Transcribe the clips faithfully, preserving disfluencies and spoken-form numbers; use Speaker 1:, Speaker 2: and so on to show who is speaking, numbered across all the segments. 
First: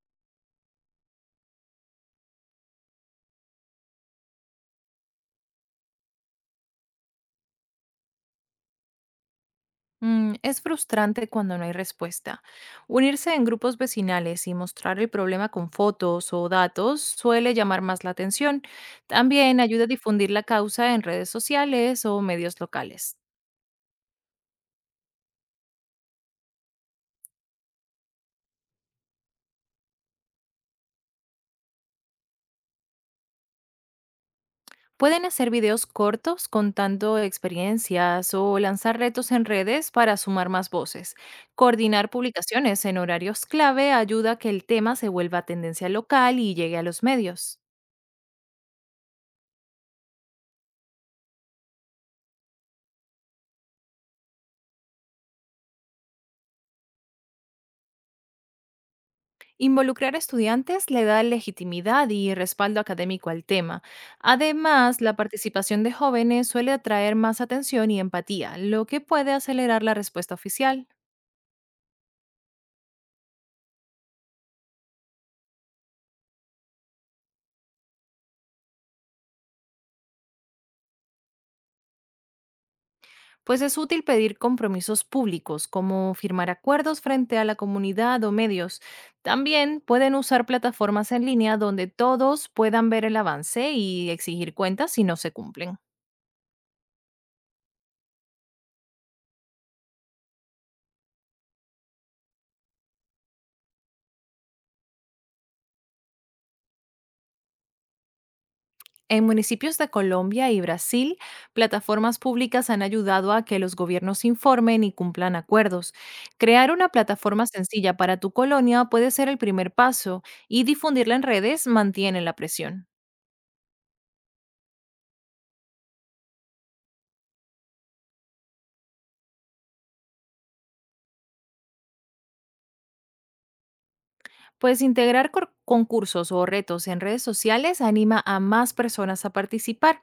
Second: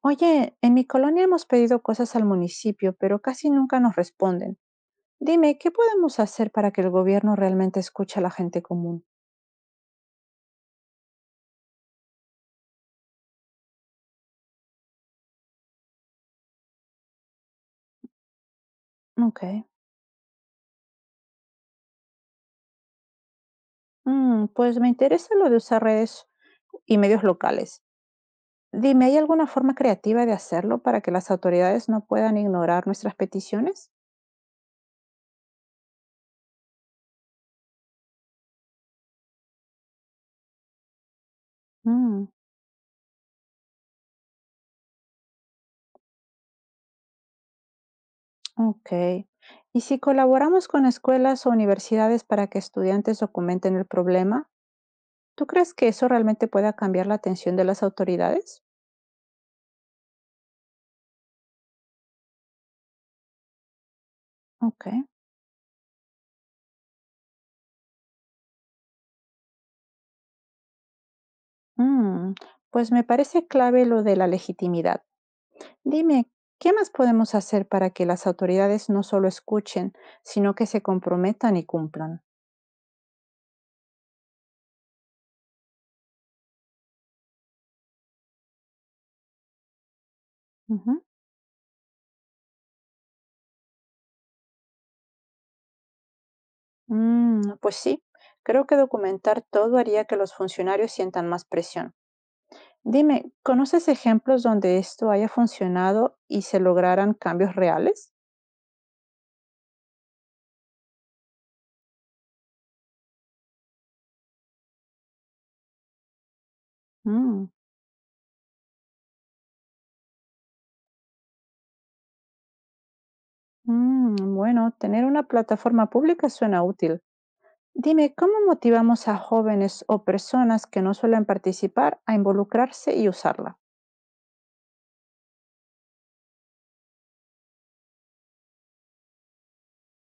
Speaker 1: Oye, en mi colonia hemos pedido cosas al municipio, pero casi nunca nos responden. Dime, ¿qué podemos hacer para que el gobierno realmente escuche a la gente común?
Speaker 2: Mm, es frustrante cuando no hay respuesta. Unirse en grupos vecinales y mostrar el problema con fotos o datos suele llamar más la atención. También
Speaker 1: Ok.
Speaker 2: ayuda a difundir la causa en redes sociales o medios locales.
Speaker 1: Mm, pues me interesa lo de usar redes y medios locales. Dime, ¿hay alguna forma creativa de hacerlo para que las autoridades no puedan ignorar nuestras peticiones?
Speaker 2: Pueden hacer videos cortos contando experiencias o lanzar retos en redes para sumar más voces. Coordinar
Speaker 1: Mm,
Speaker 2: publicaciones en horarios clave ayuda a que el tema se vuelva tendencia local y llegue a los medios.
Speaker 1: ok. ¿Y si colaboramos con escuelas o universidades para que estudiantes documenten el problema? ¿Tú crees que eso realmente pueda cambiar la atención de las autoridades?
Speaker 2: Involucrar a estudiantes le da legitimidad y respaldo académico al tema.
Speaker 1: Ok.
Speaker 2: Además, la participación de jóvenes suele atraer más atención y empatía, lo que puede acelerar la respuesta oficial.
Speaker 1: Mm, pues me parece clave lo de la legitimidad. Dime, ¿qué más podemos hacer para que las autoridades no solo escuchen, sino que se comprometan y cumplan?
Speaker 2: Pues es útil pedir compromisos públicos, como firmar acuerdos frente a la comunidad o medios. También pueden usar
Speaker 1: Ujú.
Speaker 2: plataformas en línea donde todos puedan ver el avance y exigir cuentas si no se cumplen.
Speaker 1: Mm, pues sí, creo que documentar todo haría que los funcionarios sientan más presión. Dime, ¿conoces ejemplos donde esto haya funcionado y se lograran cambios reales?
Speaker 2: En municipios de Colombia y Brasil, plataformas públicas han ayudado a que los gobiernos informen y cumplan acuerdos. Crear una plataforma
Speaker 1: Mm,
Speaker 2: sencilla para tu colonia puede ser el primer paso, y difundirla en redes mantiene la presión.
Speaker 1: mm, bueno, tener una plataforma pública suena útil. Dime, ¿cómo motivamos a jóvenes o personas que no suelen participar a involucrarse y usarla?
Speaker 2: Pues integrar cor- concursos o retos en redes sociales anima a más personas a participar.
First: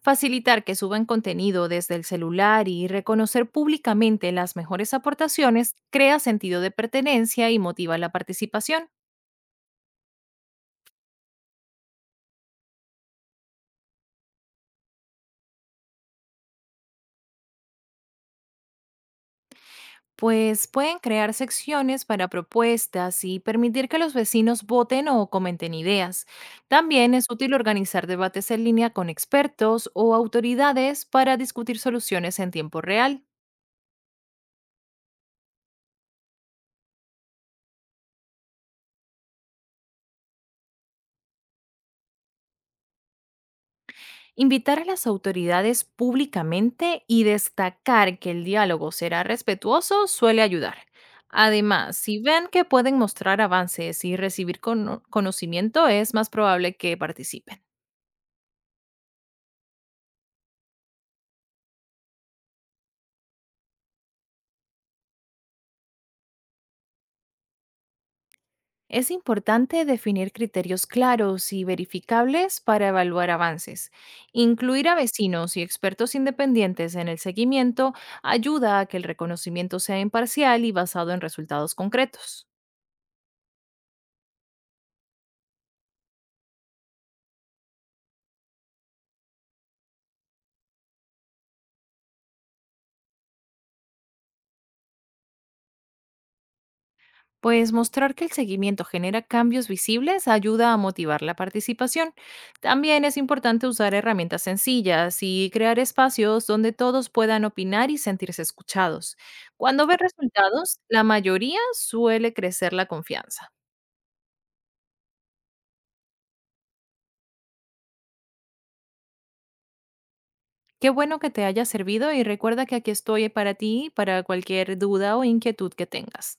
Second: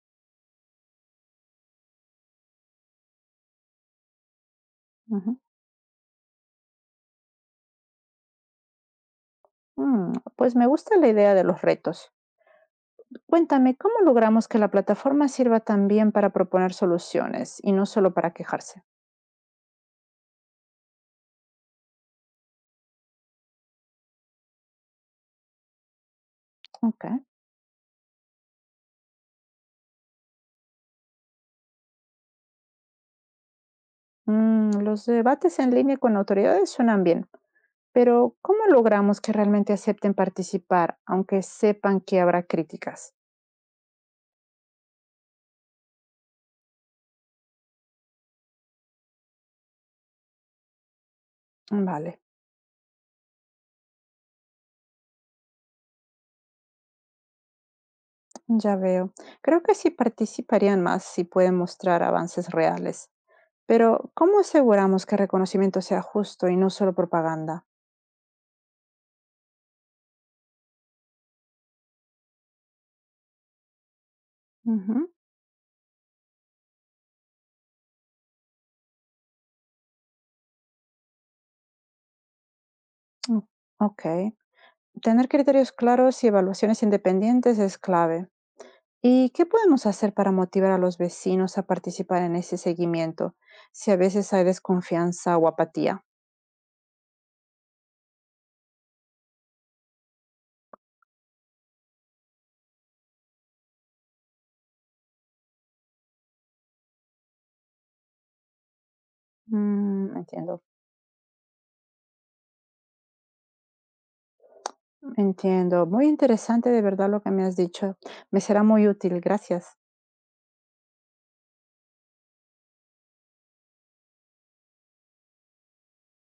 Speaker 2: Facilitar que suban contenido desde el celular y reconocer públicamente las mejores
Speaker 1: Ujú.
Speaker 2: aportaciones crea sentido de pertenencia y motiva la participación.
Speaker 1: Mm, pues me gusta la idea de los retos. Cuéntame, ¿cómo logramos que la plataforma sirva también para proponer soluciones y no solo para quejarse?
Speaker 2: Pues pueden crear secciones para propuestas y permitir que los vecinos voten o comenten ideas.
Speaker 1: Ok.
Speaker 2: También es útil organizar debates en línea con expertos o autoridades para discutir soluciones en tiempo real.
Speaker 1: Mm, los debates en línea con autoridades suenan bien, pero ¿cómo logramos que realmente acepten participar, aunque sepan que habrá críticas?
Speaker 2: Invitar a las autoridades públicamente y destacar que el diálogo será respetuoso suele ayudar. Además, si
Speaker 1: Vale,
Speaker 2: ven que pueden mostrar avances y recibir cono- conocimiento, es más probable que participen.
Speaker 1: ya veo. Creo que sí participarían más si pueden mostrar avances reales. Pero, ¿cómo aseguramos que el reconocimiento sea justo y no solo propaganda?
Speaker 2: Es importante definir criterios claros y verificables para evaluar avances. Incluir a
Speaker 1: Ujú,
Speaker 2: vecinos y expertos independientes en el seguimiento ayuda a que el reconocimiento sea imparcial y basado en resultados concretos.
Speaker 1: mm, ok. Tener criterios claros y evaluaciones independientes es clave. ¿Y qué podemos hacer para motivar a los vecinos a participar en ese seguimiento, si a veces hay desconfianza o apatía?
Speaker 2: Pues mostrar que el seguimiento genera cambios visibles ayuda a motivar la participación. También es importante usar herramientas sencillas y crear espacios donde todos puedan opinar y sentirse escuchados. Cuando ve
Speaker 1: Mm, entiendo,
Speaker 2: resultados, la mayoría suele crecer la confianza.
Speaker 1: entiendo. Muy interesante de verdad lo que me has dicho. Me será muy útil. Gracias.
Speaker 2: Qué bueno que te haya servido, y recuerda que aquí estoy para ti, para cualquier duda o inquietud que tengas.